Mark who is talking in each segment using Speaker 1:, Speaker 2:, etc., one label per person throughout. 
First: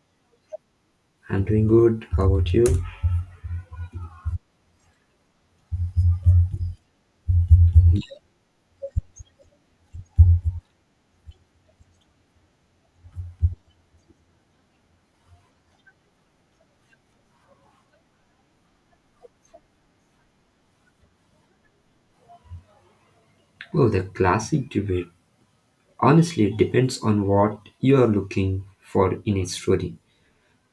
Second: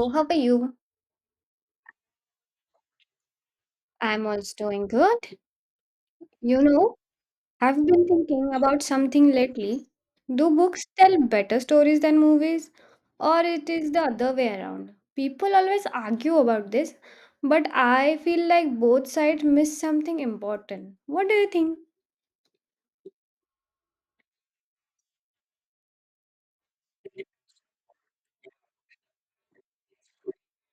Speaker 1: So, how are you?
Speaker 2: I'm doing good. How about you?
Speaker 1: I'm also doing good. You know, I've been thinking about something lately. Do books tell better stories than movies? Or it is the other way around? People always argue about this, but I feel like both sides miss something important. What do you think?
Speaker 2: Well, the classic debate. Honestly, it depends on what you are looking for in a story.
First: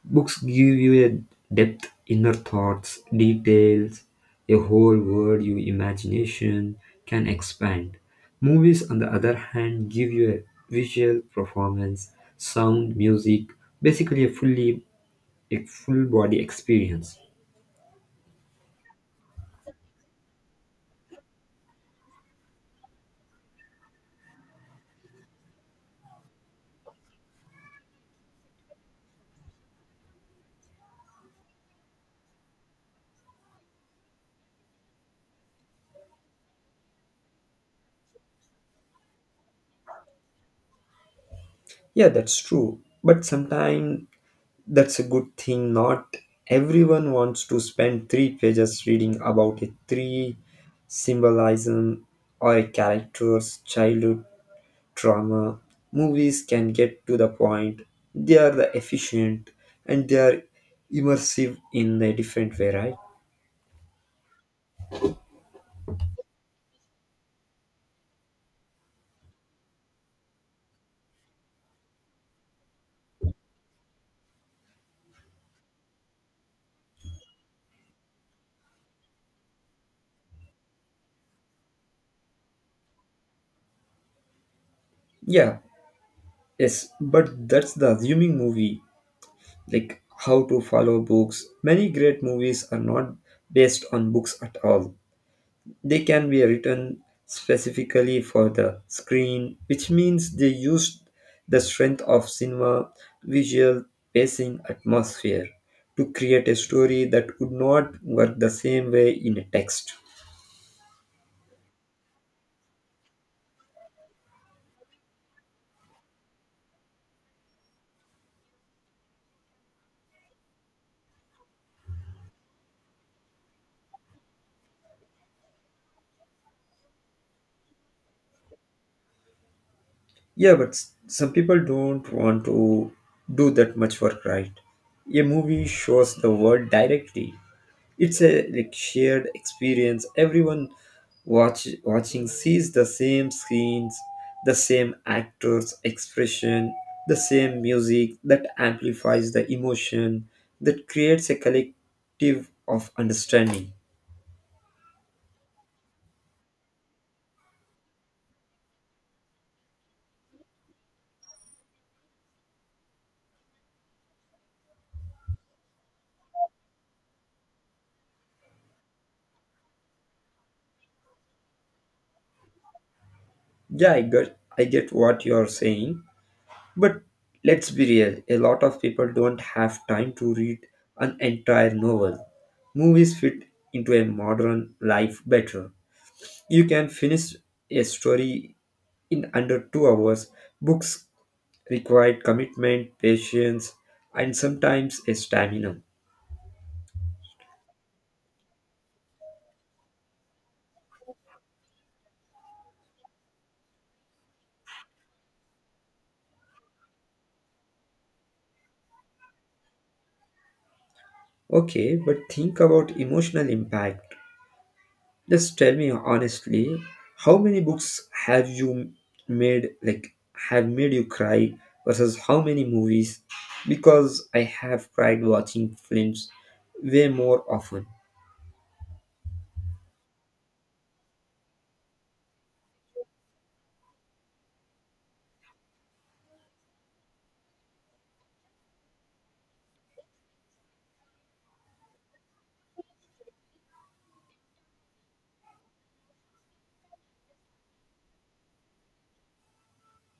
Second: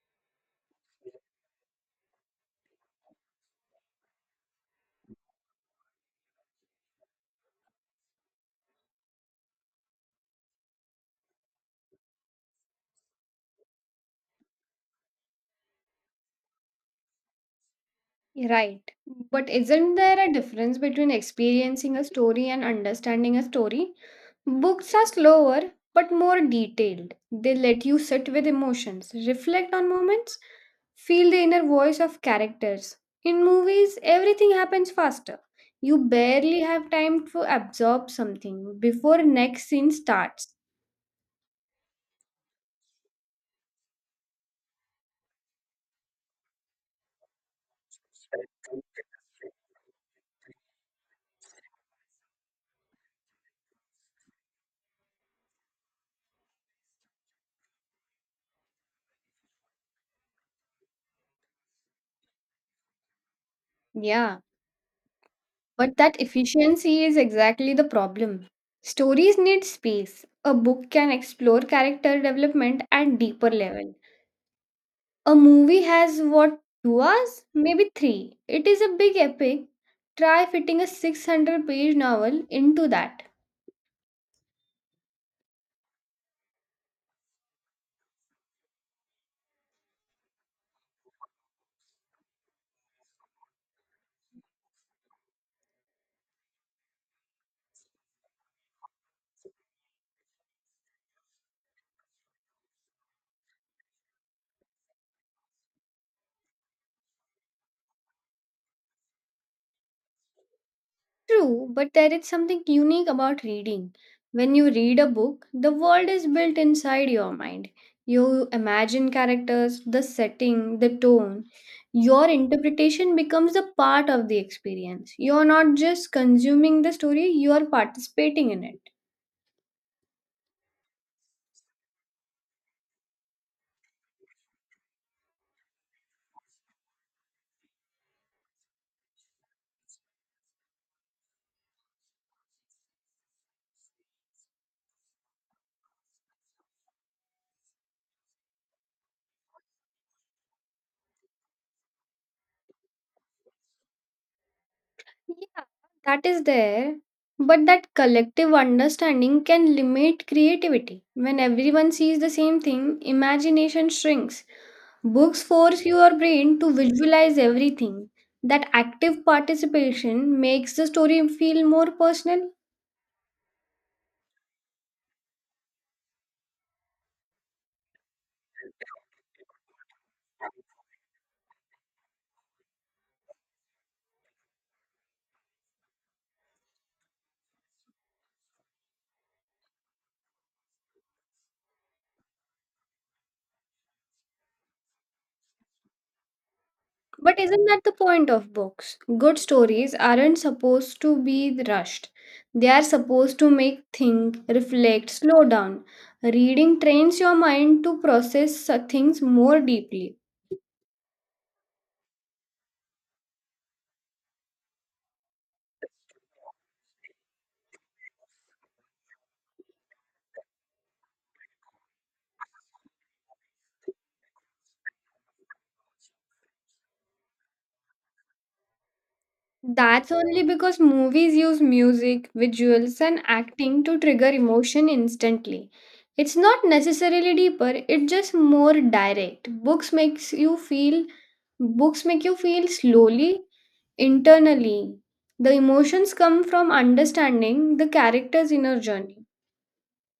Speaker 2: Books give you a depth, inner thoughts, details, a whole world your imagination can expand. Movies, on the other hand, give you a visual performance, sound, music, basically a full body experience.
Speaker 1: Right. But isn't there a difference between experiencing a story and understanding a story? Books are slower but more detailed. They let you sit with emotions, reflect on moments, feel the inner voice of characters. In movies, everything happens faster. You barely have time to absorb something before next scene starts.
Speaker 2: Yeah, that's true. But sometimes that's a good thing. Not everyone wants to spend three pages reading about a three symbolism or a character's childhood trauma. Movies can get to the point. They are the efficient and they are immersive in a different way, right?
Speaker 1: Yeah, but that efficiency is exactly the problem. Stories need space. A book can explore character development at deeper level. A movie has what, 2 hours, maybe three. It is a big epic. Try fitting a 600-page novel into that.
Speaker 2: Yeah, yes, but that's the assuming movie, like how to follow books. Many great movies are not based on books at all. They can be written specifically for the screen, which means they used the strength of cinema, visual, pacing, atmosphere to create a story that would not work the same way in a text.
Speaker 1: True, but there is something unique about reading. When you read a book, the world is built inside your mind. You imagine characters, the setting, the tone. Your interpretation becomes a part of the experience. You're not just consuming the story, you are participating in it.
Speaker 2: Yeah, but some people don't want to do that much work, right? A movie shows the world directly. It's a like shared experience. Everyone watching sees the same scenes, the same actors' expression, the same music that amplifies the emotion, that creates a collective of understanding.
Speaker 1: Yeah, that is there. But that collective understanding can limit creativity. When everyone sees the same thing, imagination shrinks. Books force your brain to visualize everything. That active participation makes the story feel more personal.
Speaker 2: Yeah, I get what you're saying, but let's be real. A lot of people don't have time to read an entire novel. Movies fit into a modern life better. You can finish a story in under 2 hours. Books require commitment, patience, and sometimes a stamina.
Speaker 1: But isn't that the point of books? Good stories aren't supposed to be rushed. They are supposed to make think, reflect, slow down. Reading trains your mind to process things more deeply.
Speaker 2: Okay, but think about emotional impact. Just tell me honestly, how many books made like have made you cry versus how many movies? Because I have cried watching films way more often.
Speaker 1: That's only because movies use music, visuals, and acting to trigger emotion instantly. It's not necessarily deeper, it's just more direct. Books make you feel slowly, internally. The emotions come from understanding the character's inner journey.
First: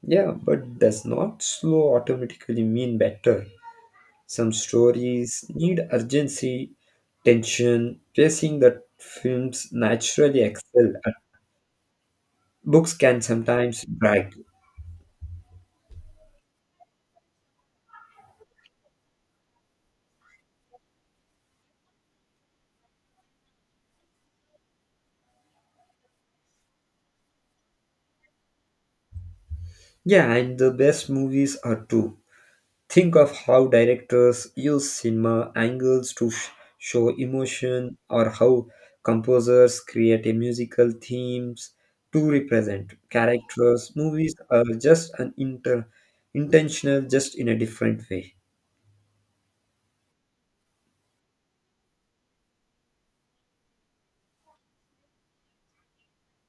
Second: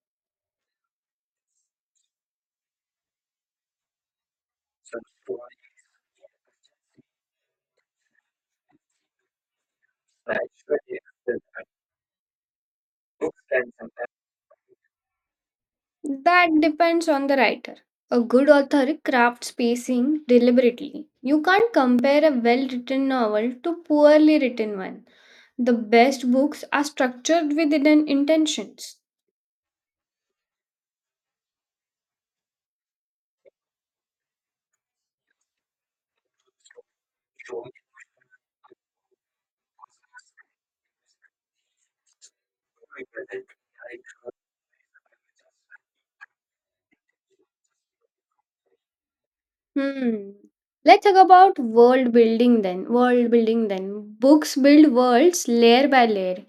Speaker 2: Yeah, but does not slow automatically mean better. Some stories need urgency, tension, pacing that films naturally excel at. Books can sometimes drag.
Speaker 1: That depends on the writer. A good author crafts pacing deliberately. You can't compare a well written novel to poorly written one. The best books are structured with hidden intentions.
Speaker 2: Yeah, and the best movies are too. Think of how directors use cinema angles to show emotion, or how composers create a musical themes to represent characters. Movies are just an inter intentional, just in a different way.
Speaker 1: Hmm. Let's talk about world building then. Books build worlds layer by layer.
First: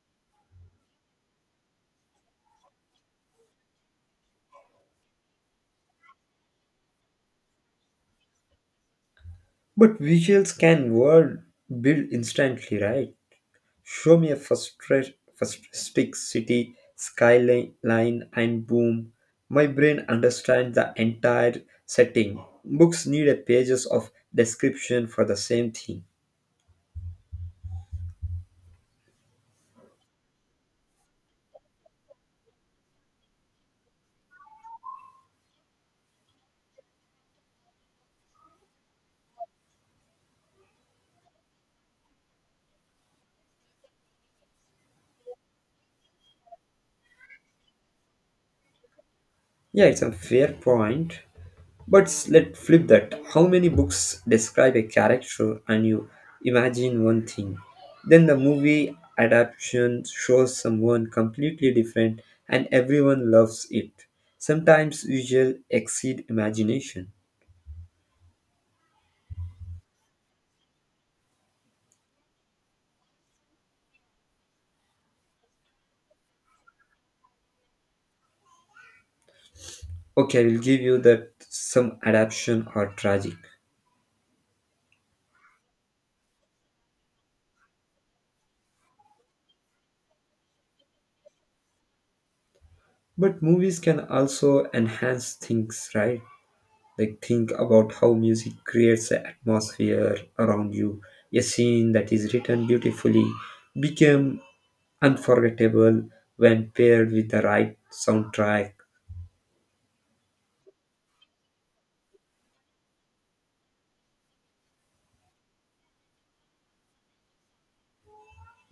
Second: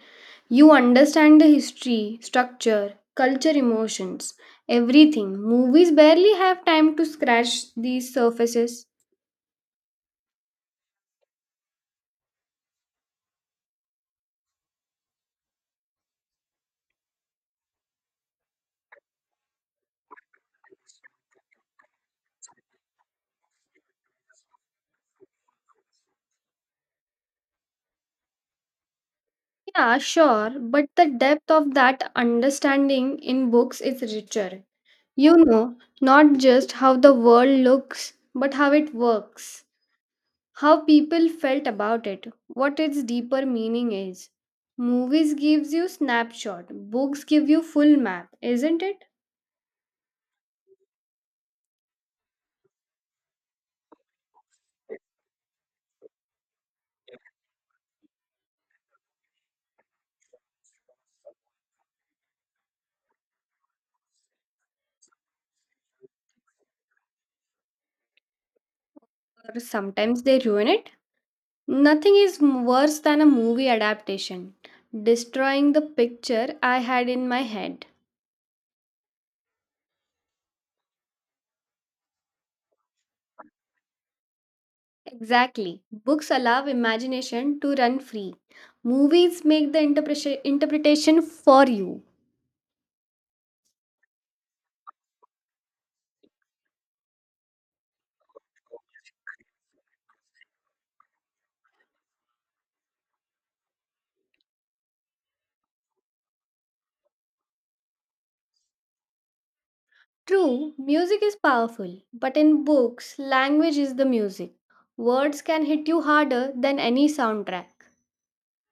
Speaker 1: You understand the history, structure, culture, emotions, everything. Movies barely have time to scratch these surfaces.
Speaker 2: But visuals can world build instantly, right? Show me a futuristic city skyline and boom, my brain understands the entire setting. Books need a pages of description for the same thing.
Speaker 1: Yeah, sure, but the depth of that understanding in books is richer. You know, not just how the world looks, but how it works, how people felt about it, what its deeper meaning is. Movies gives you snapshot, books give you full map, isn't it?
Speaker 2: Yeah, it's a fair point. But let's flip that. How many books describe a character and you imagine one thing? Then the movie adaptation shows someone completely different and everyone loves it. Sometimes visual exceed imagination.
Speaker 1: Or sometimes they ruin it. Nothing is worse than a movie adaptation, destroying the picture I had in my head.
Speaker 2: Okay, I will give you that some adaptation are tragic.
Speaker 1: Exactly. Books allow imagination to run free. Movies make the interpretation for you.
Speaker 2: But movies can also enhance things, right? Like think about how music creates the atmosphere around you. A scene that is written beautifully became unforgettable when paired with the right soundtrack.
Speaker 1: True, music is powerful, but in books, language is the music. Words can hit you harder than any soundtrack.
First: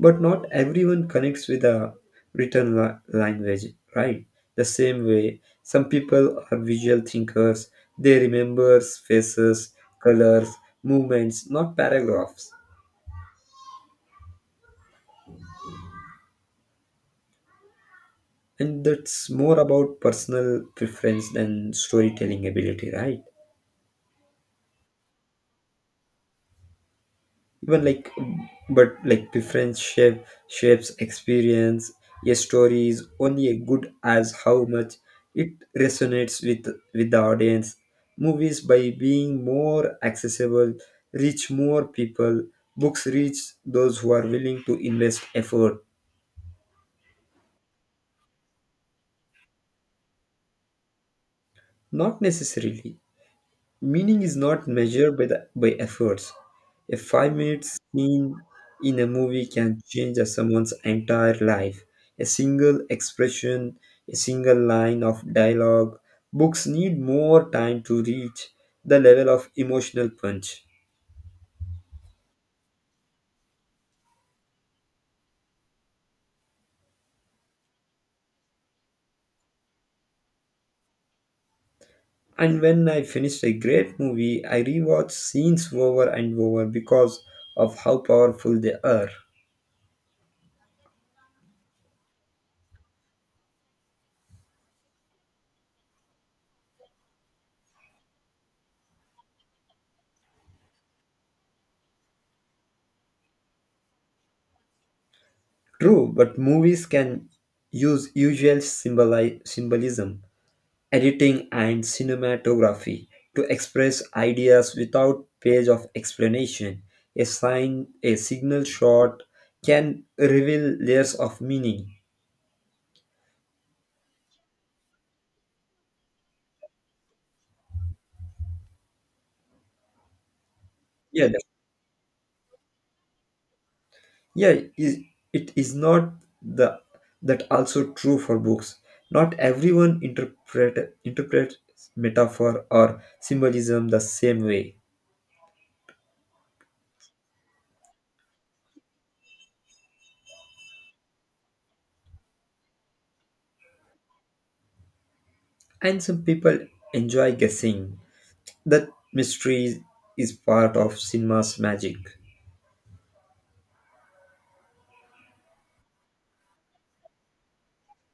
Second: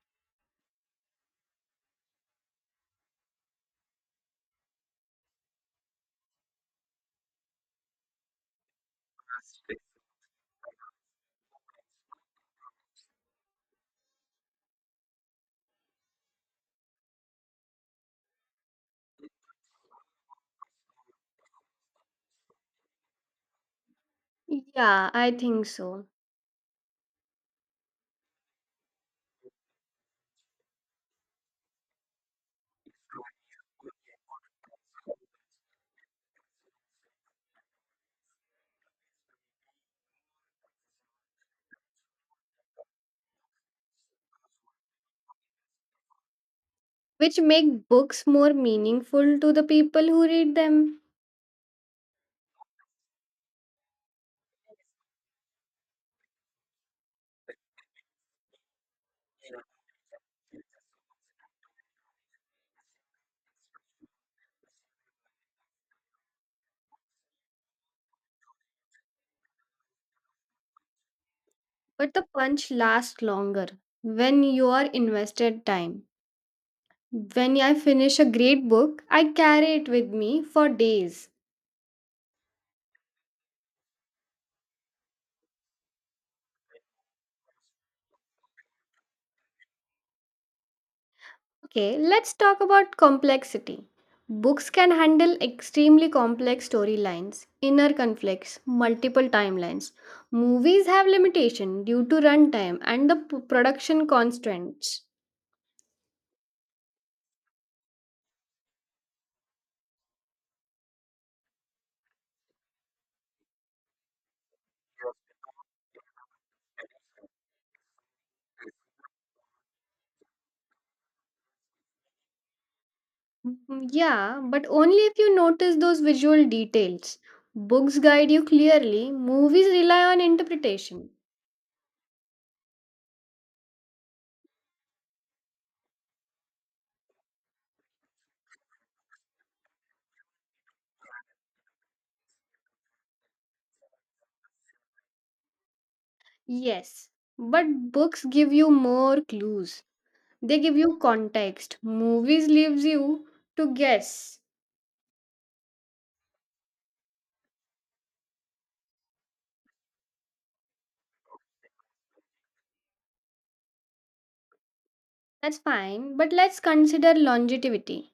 Speaker 2: But not everyone connects with the written language, right? The same way, some people are visual thinkers. They remember faces, colors, movements, not paragraphs. And that's more about personal preference than storytelling ability, right?
Speaker 1: Yeah, I think so.
Speaker 2: Even like, but like, preference shapes experience. A story is only as good as how much it resonates with the audience. Movies, by being more accessible, reach more people. Books reach those who are willing to invest effort.
Speaker 1: Which make books more meaningful to the people who read them.
Speaker 2: Not necessarily. Meaning is not measured by efforts. A 5-minute scene in a movie can change a someone's entire life. A single expression, a single line of dialogue. Books need more time to reach the level of emotional punch.
Speaker 1: But the punch lasts longer when you are invested time. When I finish a great book, I carry it with me for days.
Speaker 2: And when I finished a great movie, I rewatch scenes over and over because of how powerful they are.
Speaker 1: Okay, let's talk about complexity. Books can handle extremely complex storylines, inner conflicts, multiple timelines. Movies have limitation due to runtime and the production constraints.
Speaker 2: True, but movies can use usual symbolism, editing, and cinematography to express ideas without page of explanation. A sign, a signal shot can reveal layers of meaning.
Speaker 1: Mm, yeah, but only if you notice those visual details. Books guide you clearly, movies rely on interpretation.
Speaker 2: Yeah, yeah, it is not the that also true for books. Not everyone interprets metaphor or symbolism the same way,
Speaker 1: Yes, but books give you more clues. They give you context. Movies leaves you to guess.
Speaker 2: and some people enjoy guessing. That mystery is part of cinema's magic.
Speaker 1: That's fine, but let's consider longevity.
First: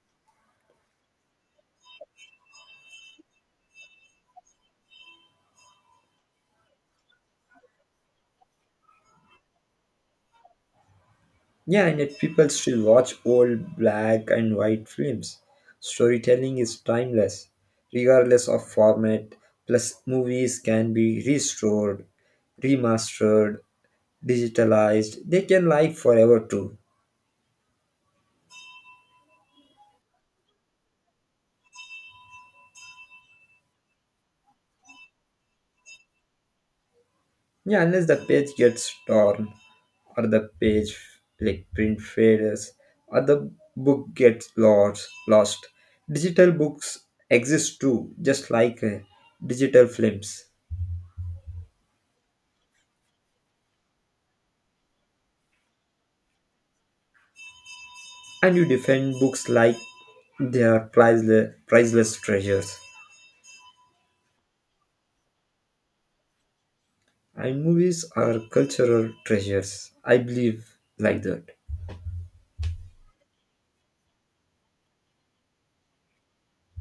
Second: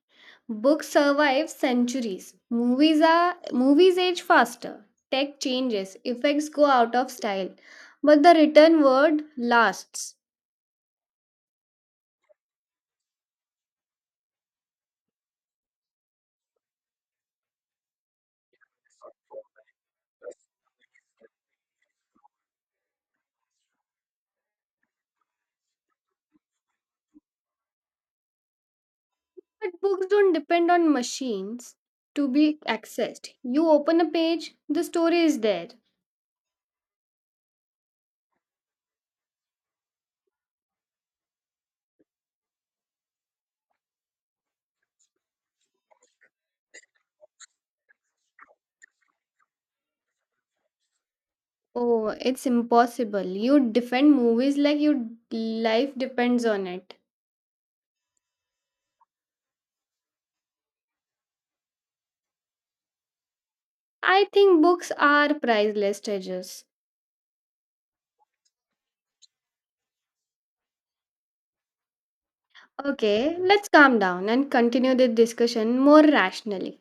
Speaker 1: Books survive centuries. Movies age faster. Tech changes, effects go out of style, but the written word lasts.
Speaker 2: Yeah, and yet people still watch old black and white films. Storytelling is timeless, regardless of format. Plus, movies can be restored, remastered, digitalized. They can live forever too.
Speaker 1: But books don't depend on machines to be accessed. You open a page, the story is there.
Speaker 2: Yeah, unless the page gets torn, or the page like print fades, or the book gets lost. Digital books exist too, just like digital films.
Speaker 1: Oh, it's impossible. You defend movies like your life depends on it.
Speaker 2: And you defend books like they are priceless, priceless treasures.
Speaker 1: I think books are priceless treasures.
Speaker 2: And movies are cultural treasures. I believe like that.
Speaker 1: Okay, let's calm down and continue the discussion more rationally.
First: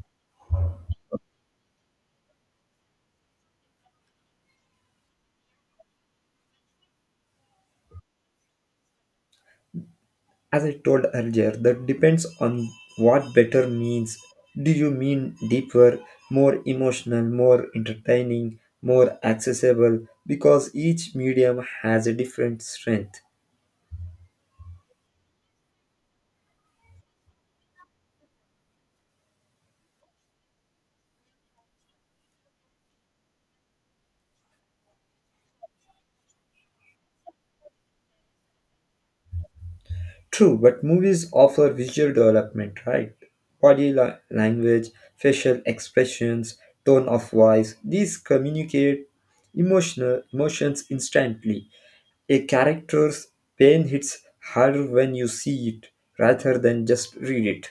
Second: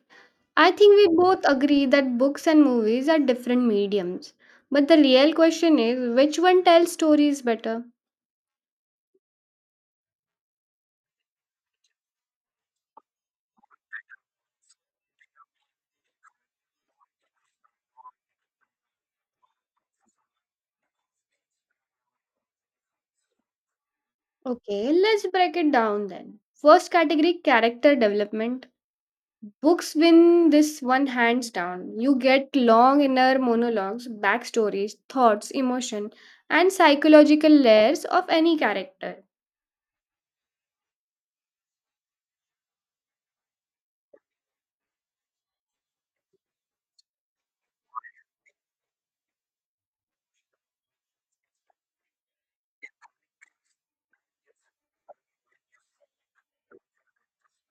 Speaker 1: I think we both agree that books and movies are different mediums. But the real question is, which one tells stories better?
Speaker 2: As I told earlier, that depends on what better means. Do you mean deeper, more emotional, more entertaining, more accessible? Because each medium has a different strength.
Speaker 1: Okay, let's break it down then. First category, character development. Books win this one hands down. You get long inner monologues, backstories, thoughts, emotion, and psychological layers of any character.
Speaker 2: True, but movies offer visual development, right? Body language, facial expressions, tone of voice, these communicate emotional emotions instantly. A character's pain hits harder when you see it rather than just read it.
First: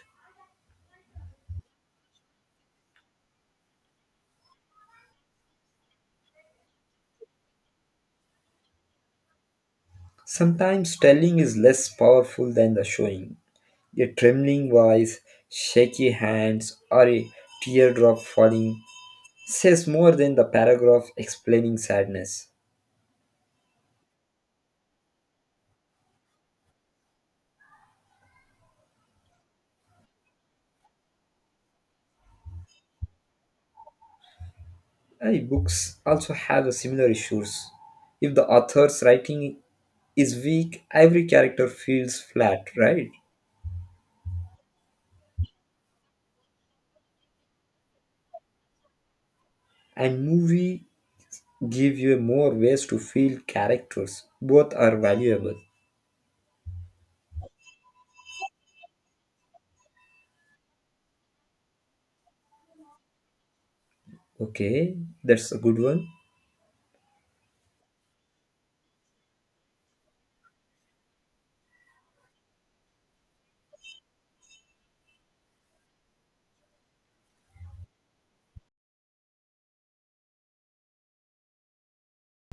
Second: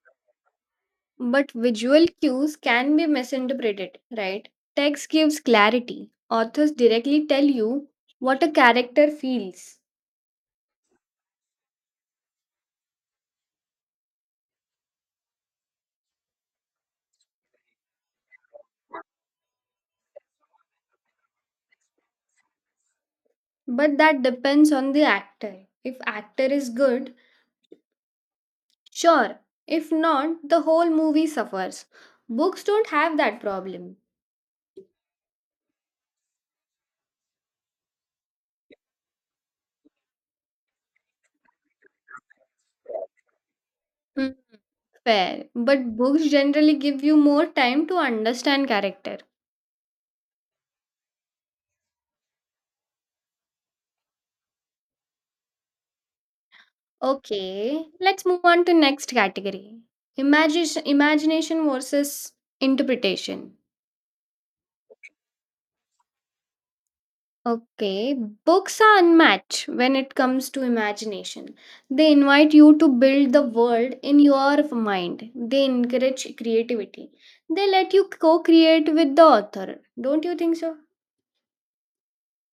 Speaker 1: But visual cues can be misinterpreted, right? Text gives clarity. Authors directly tell you what a character feels.
Speaker 2: Sometimes telling is less powerful than the showing. A trembling voice, shaky hands, or a teardrop falling says more than the paragraph explaining sadness.
Speaker 1: But that depends on the actor. If actor is good, sure. If not, the whole movie suffers. Books don't have that problem.
Speaker 2: Books also have the similar issues. If the author's writing is weak, every character feels flat, right?
Speaker 1: Mm, fair, but books generally give you more time to understand character.
Speaker 2: And movie give you more ways to feel characters. Both are valuable.
Speaker 1: Okay, let's move on to next category. Imagine Imagination versus interpretation.
Speaker 2: Okay, that's a good one.
Speaker 1: Okay, books are unmatched when it comes to imagination. They invite you to build the world in your mind. They encourage creativity. They let you co create with the author. Don't you think so?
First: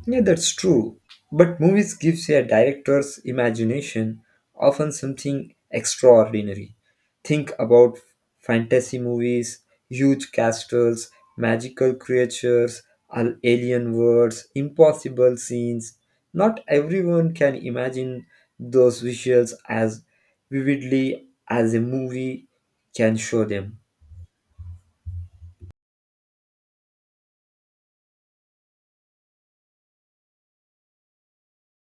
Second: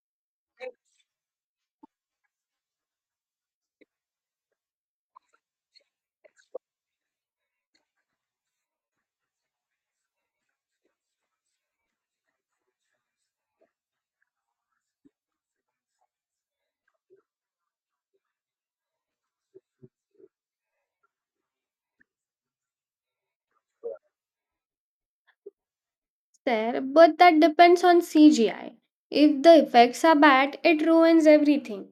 Speaker 2: Yeah, that's true. But movies gives a director's imagination often something extraordinary. Think about fantasy movies, huge castles, magical creatures, alien worlds, impossible scenes. Not everyone can imagine those visuals as vividly as a movie can show them.
Speaker 1: There, but that depends on CGI. If the effects are bad, it ruins everything.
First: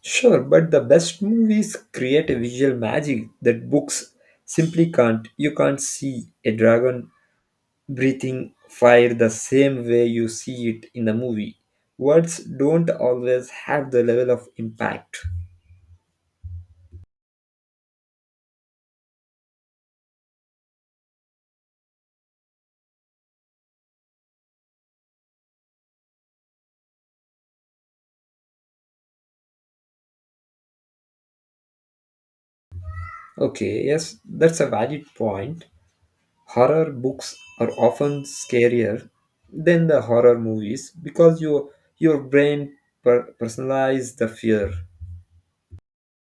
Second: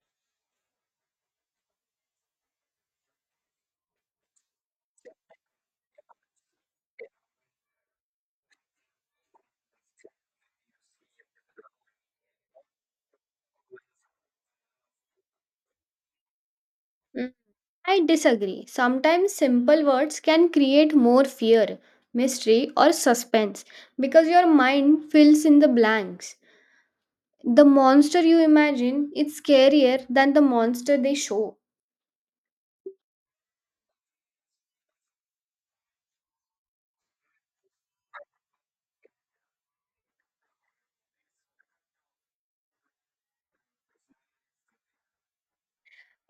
Speaker 2: Sure, but the best movies create a visual magic that books simply can't. You can't see a dragon breathing fire the same way you see it in the movie. Words don't always have the level of impact.
Speaker 1: Mm, I disagree. Sometimes simple words can create more fear, mystery, or suspense because your mind fills in the blanks. The monster you imagine is scarier than the monster they show.
Speaker 2: Okay, yes, that's a valid point. Horror books are often scarier than the horror movies because your brain personalizes the fear.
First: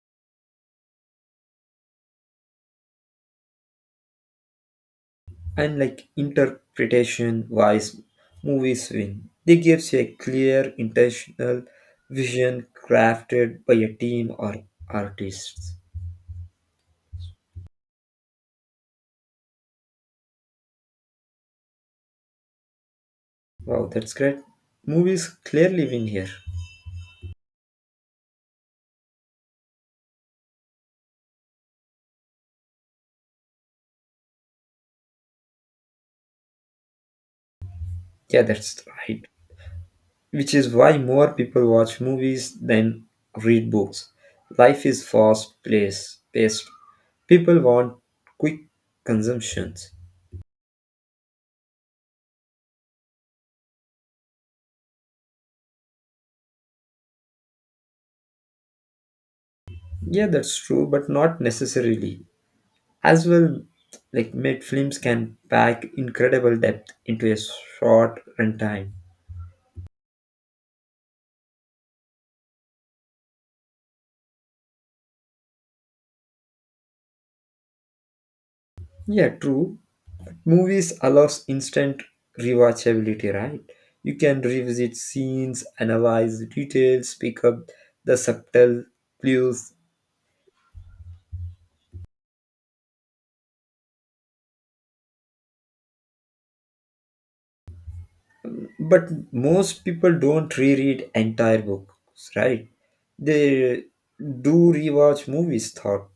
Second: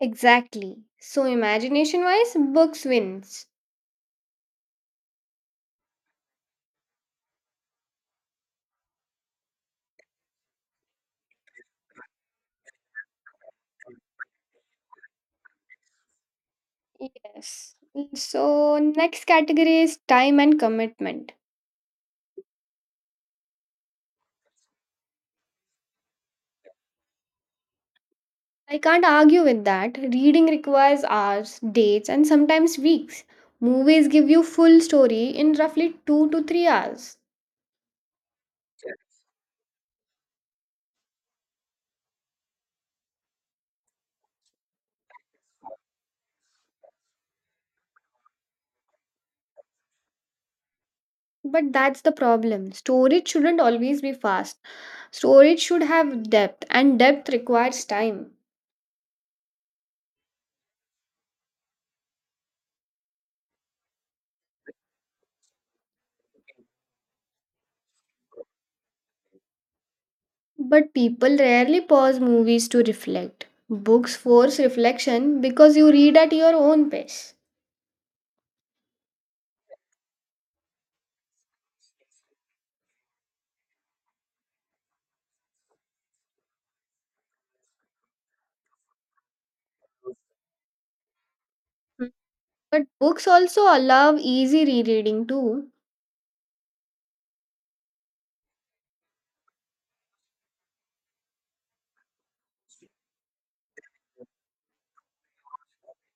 Speaker 1: Exactly. So imagination wise, books wins.
Speaker 2: And like, interpretation wise, movies win. They gives a clear intentional vision crafted by a team or artists.
Speaker 1: Yes. So next category is time and commitment.
Speaker 2: Wow, that's great. Movies clearly win here.
Speaker 1: I can't argue with that. Reading requires hours, dates, and sometimes weeks. Movies give you full story in roughly 2 to 3 hours.
Speaker 2: Yeah, that's right, which is why more people watch movies than read books. Life is fast place paced. People want quick consumptions.
Speaker 1: But that's the problem. Storage shouldn't always be fast. Storage should have depth and depth requires time.
Speaker 2: Yeah, that's true, but not necessarily. As well, like made films can pack incredible depth into a short runtime.
Speaker 1: But people rarely pause movies to reflect. Books force reflection because you read at your own pace.
Speaker 2: Yeah, true. Movies allows instant rewatchability, right? You can revisit scenes, analyze details, pick up the subtle clues.
Speaker 1: Mm, but books also allow easy rereading too.
Speaker 2: But most people don't reread entire books, right? They do rewatch movies thought.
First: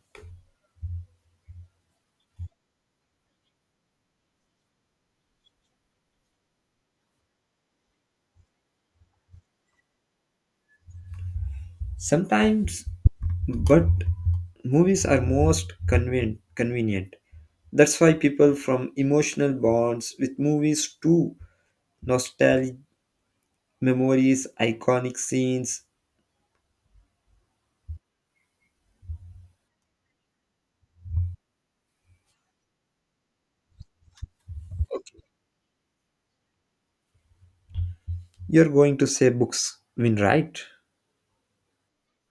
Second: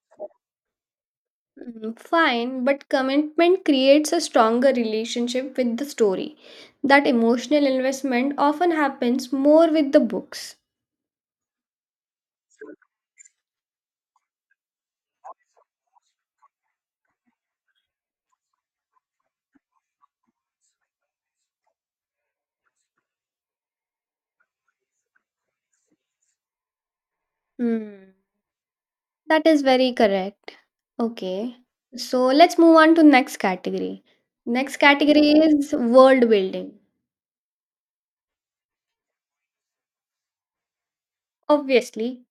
Speaker 1: Mm, fine, but commitment creates a stronger relationship with the story. That emotional investment often happens more with the books.
Speaker 2: Sometimes, but movies are most convenient. That's why people from emotional bonds with movies too, nostalgic memories, iconic scenes.
Speaker 1: Hmm. That is very correct. Okay. So let's move on to next category. Next category is world building.
Speaker 2: You're going to say books win, right?
Speaker 1: Obviously.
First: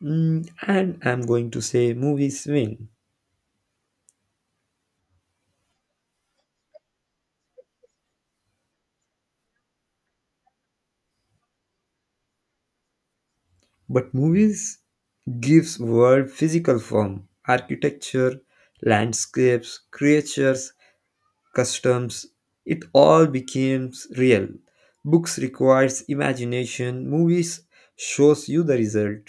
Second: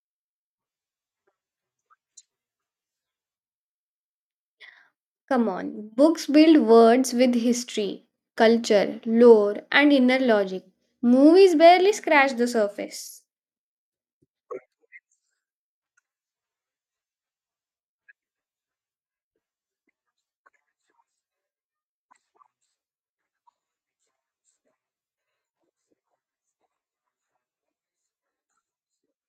Speaker 2: Mm, and I'm going to say movies win.
Speaker 1: Come on, books build words with history, culture, lore, and inner logic. Movies barely scratch the surface.
Speaker 2: But movies gives world physical form, architecture, landscapes, creatures, customs. It all becomes real. Books requires imagination. Movies shows you the result.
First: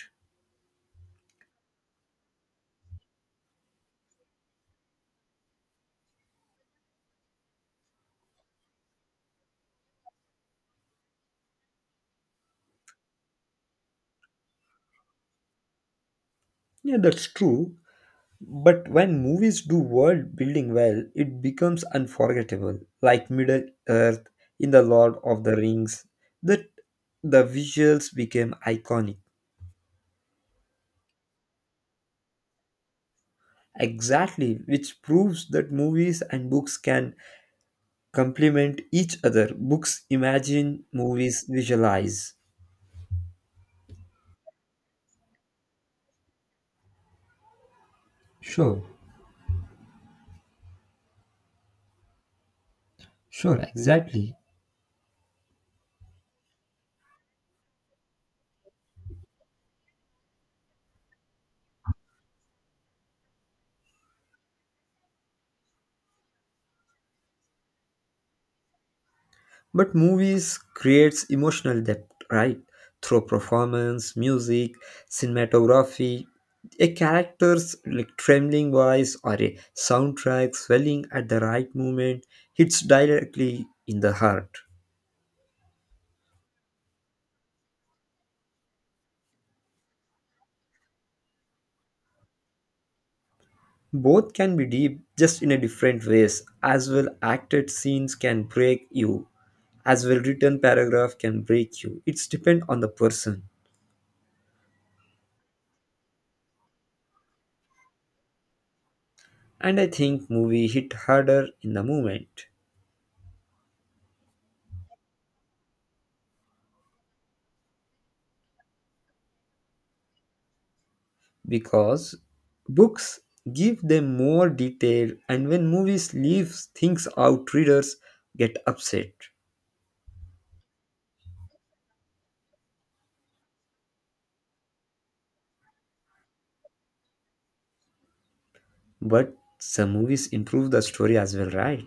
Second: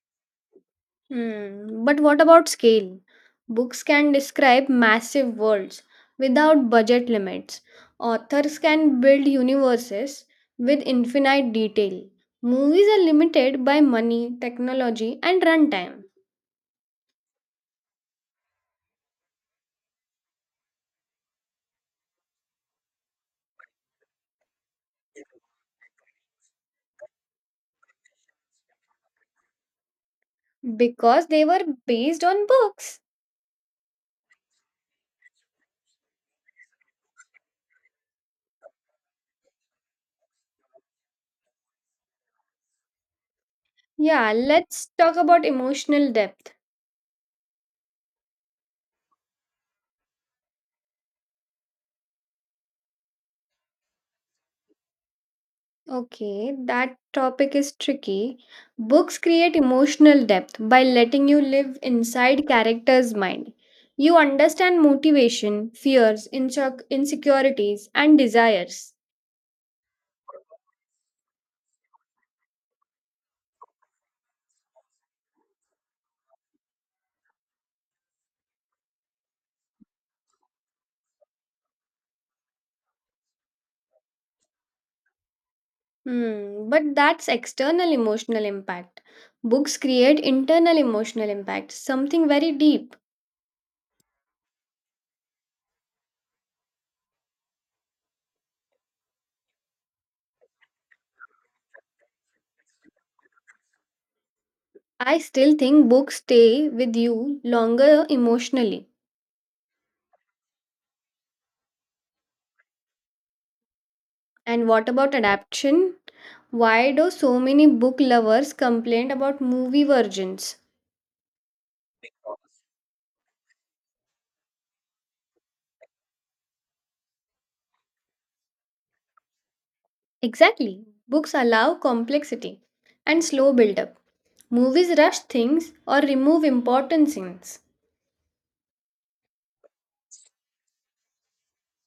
Speaker 1: Hmm, but what about scale? Books can describe massive worlds without budget limits. Authors can build universes with infinite detail. Movies are limited by money, technology, and runtime
Speaker 2: Yeah, that's true. But when movies do world building well, it becomes unforgettable, like Middle Earth in The Lord of the Rings, that the visuals became iconic.
Speaker 1: because they were based on books.
Speaker 2: Exactly, which proves that movies and books can complement each other. Books imagine, movies visualize.
Speaker 1: Yeah, let's talk about emotional depth.
Speaker 2: Sure, sure, exactly.
Speaker 1: Okay, that topic is tricky. Books create emotional depth by letting you live inside characters' mind. You understand motivation, fears, insecurities, and desires.
Speaker 2: But movies creates emotional depth, right? Through performance, music, cinematography, a character's like trembling voice or a soundtrack swelling at the right moment hits directly in the heart.
Speaker 1: Hmm, but that's external emotional impact. Books create internal emotional impact, something very deep.
Speaker 2: Both can be deep, just in a different ways. As well acted scenes can break you. As well written paragraph can break you. It's depend on the person.
Speaker 1: I still think books stay with you longer emotionally.
Speaker 2: And I think movie hit harder in the moment.
Speaker 1: And what about adaptation? Why do so many book lovers complain about movie versions?
Speaker 2: Because books give them more detail, and when movies leave things out, readers get upset.
Speaker 1: Exactly. Books allow complexity and slow build up. Movies rush things or remove important scenes.
Speaker 2: But some movies improve the story as well, right?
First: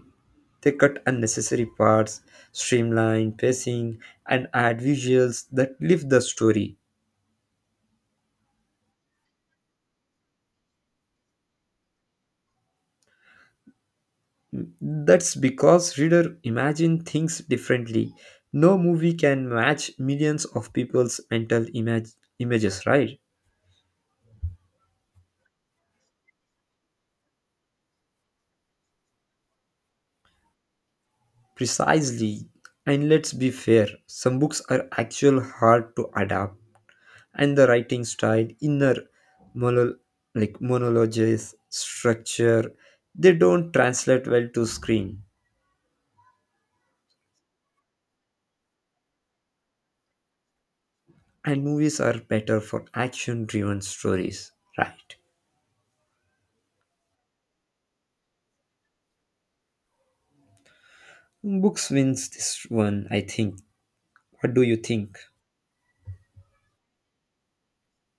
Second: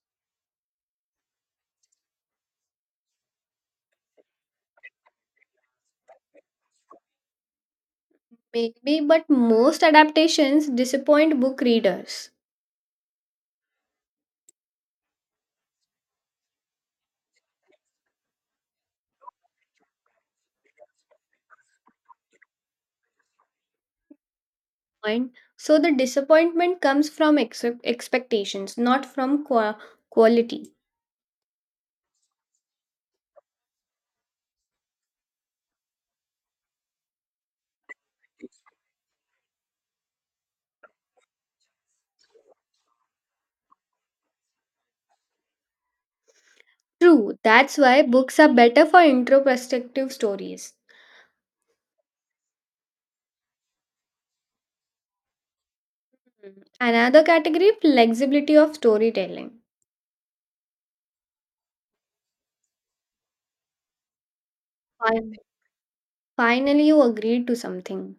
Speaker 2: They cut unnecessary parts, streamline pacing, and add visuals that lift the story.
Speaker 1: Maybe, but most adaptations disappoint book readers.
Speaker 2: That's because reader imagine things differently. No movie can match millions of people's mental images, right?
Speaker 1: And so the disappointment comes from expectations, not from quality.
Speaker 2: Precisely. And let's be fair, some books are actual hard to adapt, and the writing style, inner mono- like monologues, structure, they don't translate well to screen.
Speaker 1: True, that's why books are better for introspective stories.
Speaker 2: And movies are better for action-driven stories, right?
Speaker 1: Hmm. Another category, flexibility of storytelling.
Speaker 2: Books wins this one, I think. What do you think?
Speaker 1: Finally, you agreed to something.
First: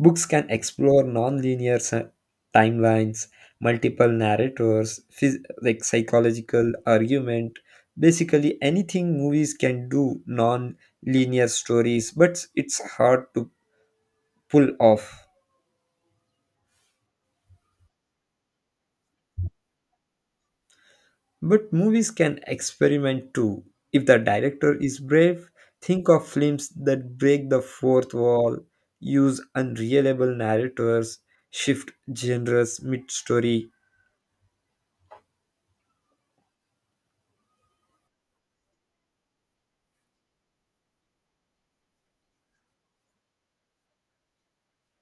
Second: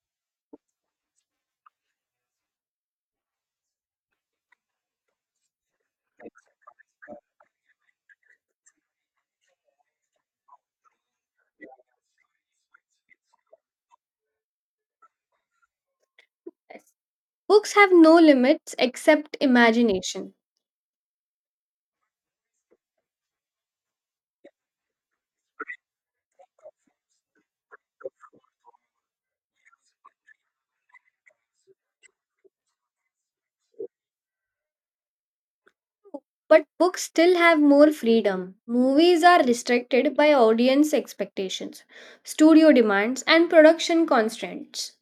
Speaker 2: Books can explore non-linear timelines, multiple narrators, like psychological argument, basically anything movies can do non-linear stories, but it's hard to pull off.
Speaker 1: Yes. Books have no limits except imagination.
Speaker 2: But movies can experiment too. If the director is brave, think of films that break the fourth wall, use unreliable narrators, shift genres mid-story.
Speaker 1: True. But books still have more freedom. Movies are restricted by audience expectations, studio demands, and production constraints.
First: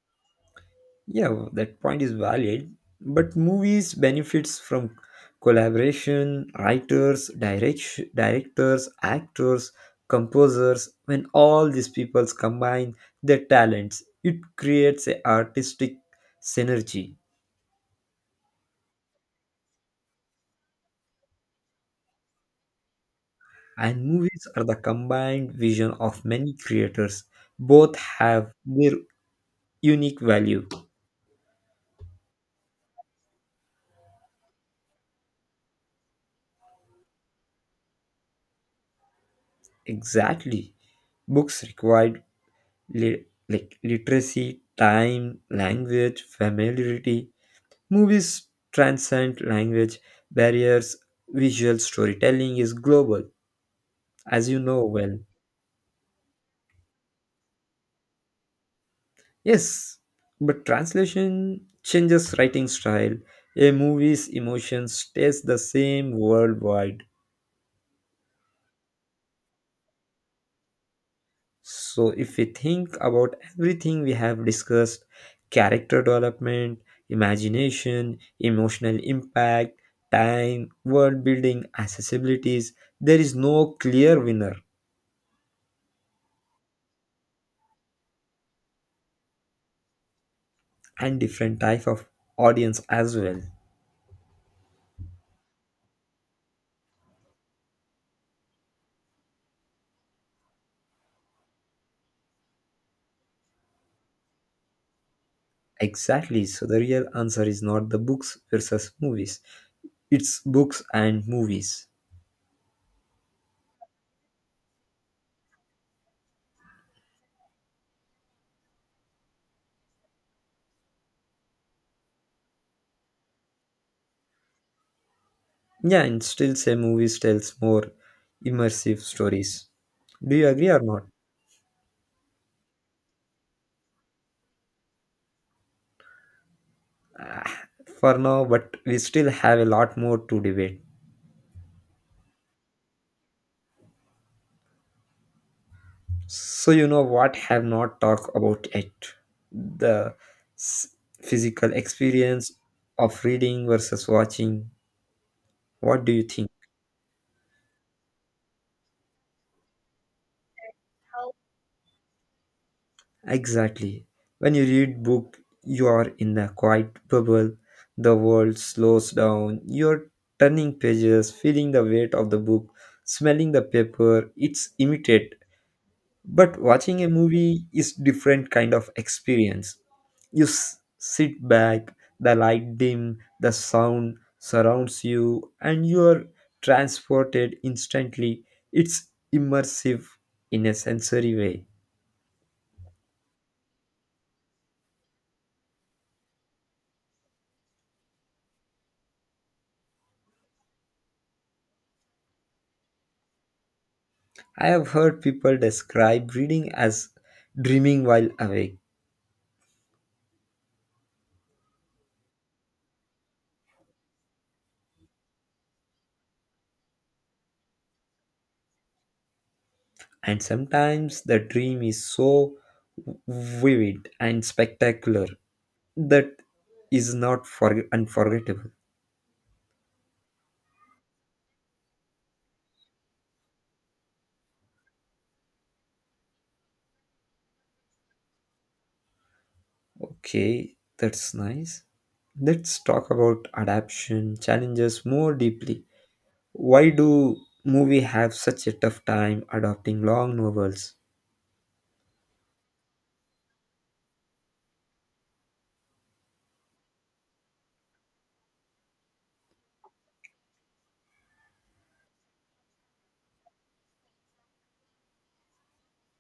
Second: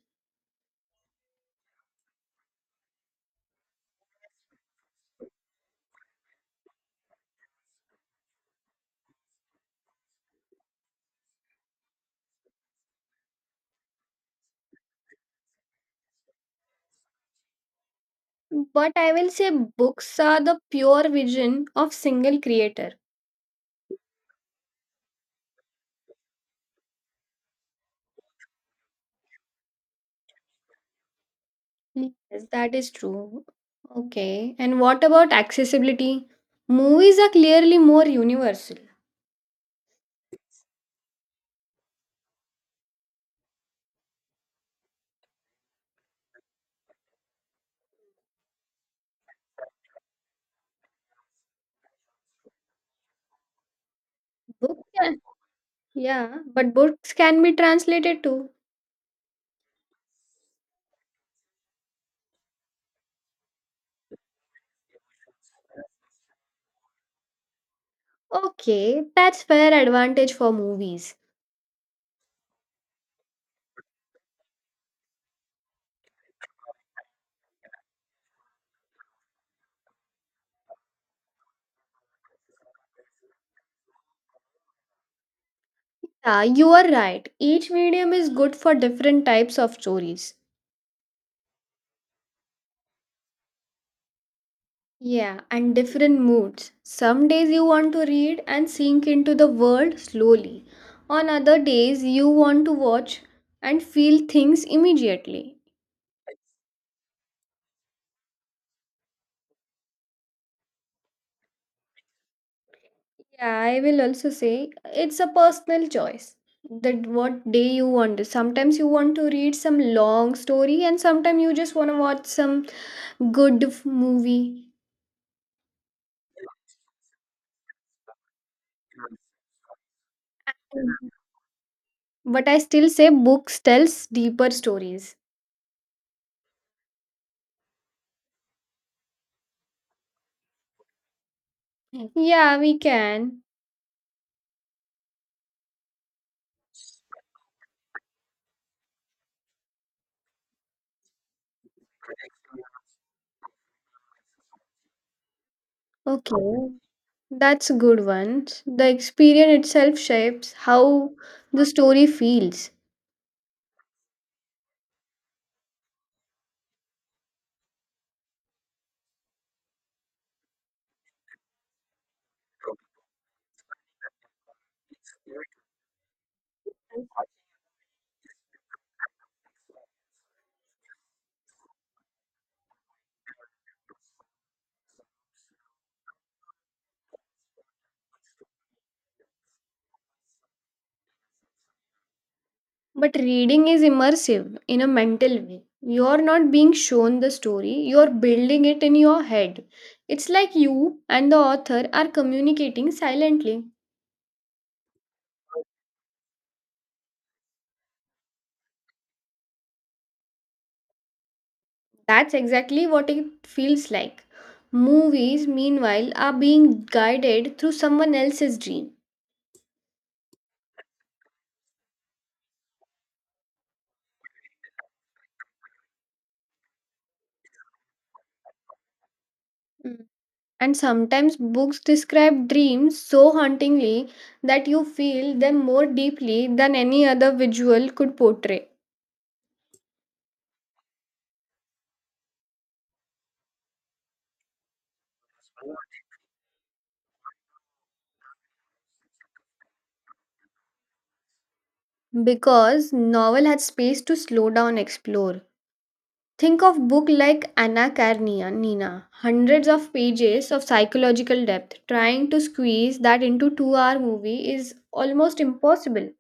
Speaker 2: Yeah, well, that point is valid. But movies benefits from collaboration, writers, directors, actors, composers. When all these peoples combine their talents, it creates a artistic synergy.
Speaker 1: But I will say books are the pure vision of single creator.
Speaker 2: And movies are the combined vision of many creators. Both have their unique value.
Speaker 1: Yes, that is true. Okay. And what about accessibility? Movies are clearly more universal.
Speaker 2: Exactly. Books required like literacy, time, language, familiarity. Movies transcend language barriers. Visual storytelling is global, as you know
Speaker 1: Books.
Speaker 2: well.
Speaker 1: Yeah, but books can be translated too.
Speaker 2: Yes, but translation changes writing style. A movie's emotion stays the same worldwide.
Speaker 1: Okay, that's fair advantage for movies.
Speaker 2: So, if we think about everything we have discussed, character development, imagination, emotional impact, time, world building, accessibilities, there is no clear winner.
Speaker 1: Yeah, you are right. Each medium is good for different types of stories.
Speaker 2: And different type of audience as well.
Speaker 1: Yeah, and different moods. Some days you want to read and sink into the world slowly. On other days, you want to watch and feel things immediately.
Speaker 2: Exactly. So, the real answer is not the books versus movies, it's books and movies.
Speaker 1: Yeah, I will also say it's a personal choice that what day you want. Sometimes you want to read some long story, and sometimes you just want to watch some good movie.
Speaker 2: Yeah, and still say movies tells more immersive stories. Do you agree or not?
Speaker 1: Mhm. But I still say books tells deeper stories.
Speaker 2: For now, but we still have a lot more to debate.
Speaker 1: Mm. Yeah, we can.
Speaker 2: So, you know what have not talked about yet? The s- physical experience of reading versus watching. What do you think?
Speaker 1: Okay, that's a good one. The experience itself shapes how the story feels.
Speaker 2: Exactly. When you read book, you are in a quiet bubble. The world slows down. You're turning pages, feeling the weight of the book, smelling the paper. It's immediate. But watching a movie is different kind of experience. You sit back, the light dim, the sound surrounds you, and you are transported instantly. It's immersive in a sensory way.
Speaker 1: But reading is immersive in a mental way. You're not being shown the story, you're building it in your head. It's like you and the author are communicating silently.
Speaker 2: I have heard people describe reading as dreaming while awake,
Speaker 1: That's exactly what it feels like. Movies, meanwhile, are being guided through someone else's dream.
Speaker 2: and sometimes the dream is so vivid and spectacular that is not unforgettable.
Speaker 1: Mm. And sometimes books describe dreams so hauntingly that you feel them more deeply than any other visual could portray.
Speaker 2: Okay, that's nice. Let's talk about adaptation challenges more deeply. Why do movie have such a tough time adapting long novels?
Speaker 1: Because novel had space to slow down, explore. Think of book like Anna Karenina, hundreds of pages of psychological depth. Trying to squeeze that into two-hour movie is almost impossible.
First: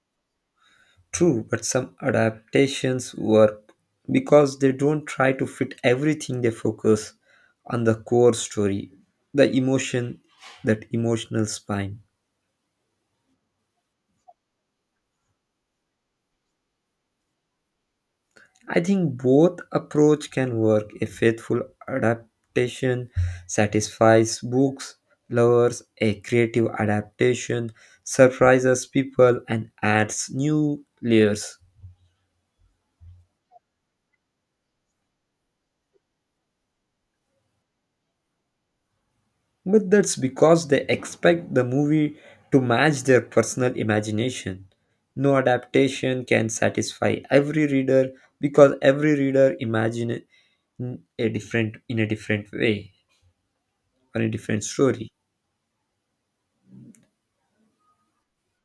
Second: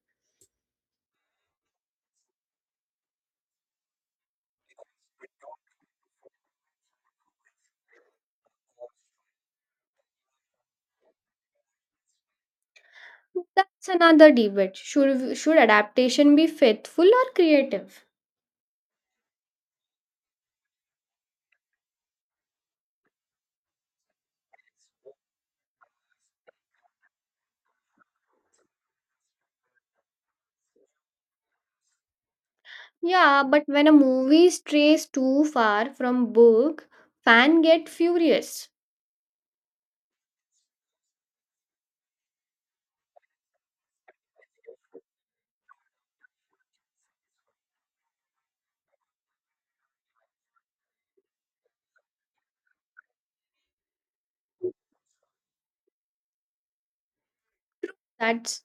Speaker 2: True, but some adaptations work because they don't try to fit everything. They focus on the core story, the emotion, that emotional spine.
Speaker 1: That's another debate. Should adaptation be faithful or creative?
Speaker 2: I think both approach can work. A faithful adaptation satisfies books lovers, a creative adaptation surprises people and adds new layers.
Speaker 1: Yeah, but when a movie strays too far from book, fan get furious.
Speaker 2: But that's because they expect the movie to match their personal imagination. No adaptation can satisfy every reader because every reader imagine it in a different way or a different story.
Speaker 1: That's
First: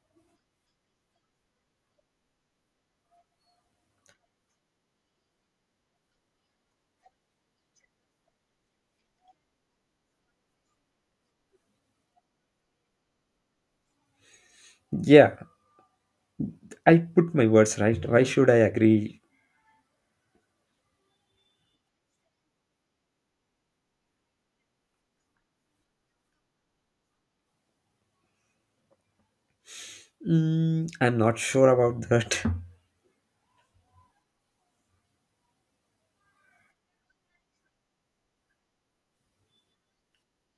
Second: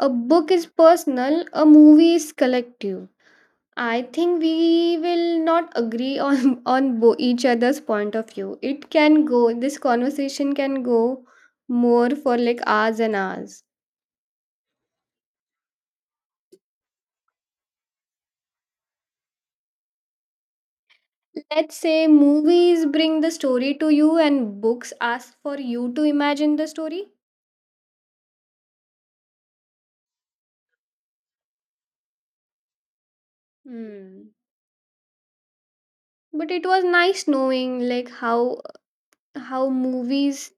Speaker 1: a book is personal, a movie is collective. I think we will not agree on on each other's point of view. It can go. This conversation can go more for like hours and hours.
Speaker 2: Yeah, I put my words right. Why should I agree?
Speaker 1: Let's say movies bring the story to you, and books ask for you to imagine the story.
Speaker 2: Mm, I'm not sure about that.
Speaker 1: Hmm. But it was nice knowing like how movies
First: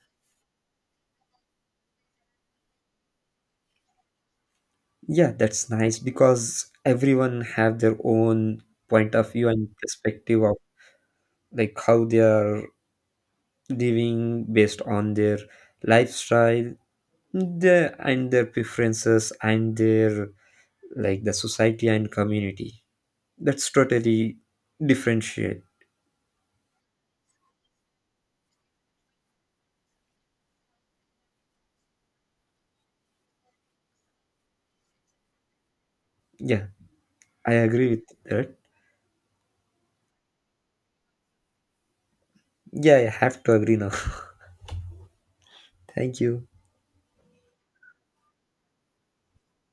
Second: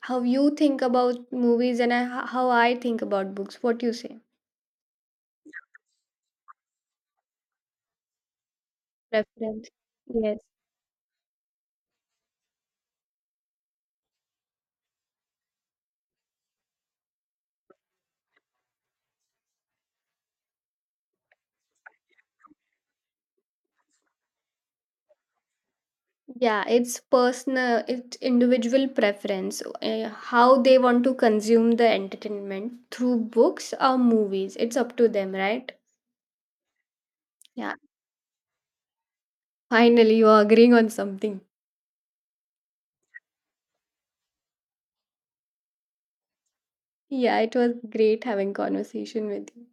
Speaker 1: how you think about movies and how I think about books. What you say?
Speaker 2: Yeah, that's nice because everyone have their own point of view
Speaker 1: Preference.
Speaker 2: and
Speaker 1: Yes.
Speaker 2: perspective of like how they are living based on their lifestyle, their preferences and their like the society and community. That's totally differentiate.
Speaker 1: Yeah, it's personal, it's individual preference, how they want to consume the entertainment through books or movies. It's up to them, right?
Speaker 2: Yeah, I
Speaker 1: Yeah,
Speaker 2: agree with that.
Speaker 1: finally, you're agreeing on something.
Speaker 2: Yeah, I have to agree now. Thank you.
Speaker 1: Yeah, it was great having conversation with you.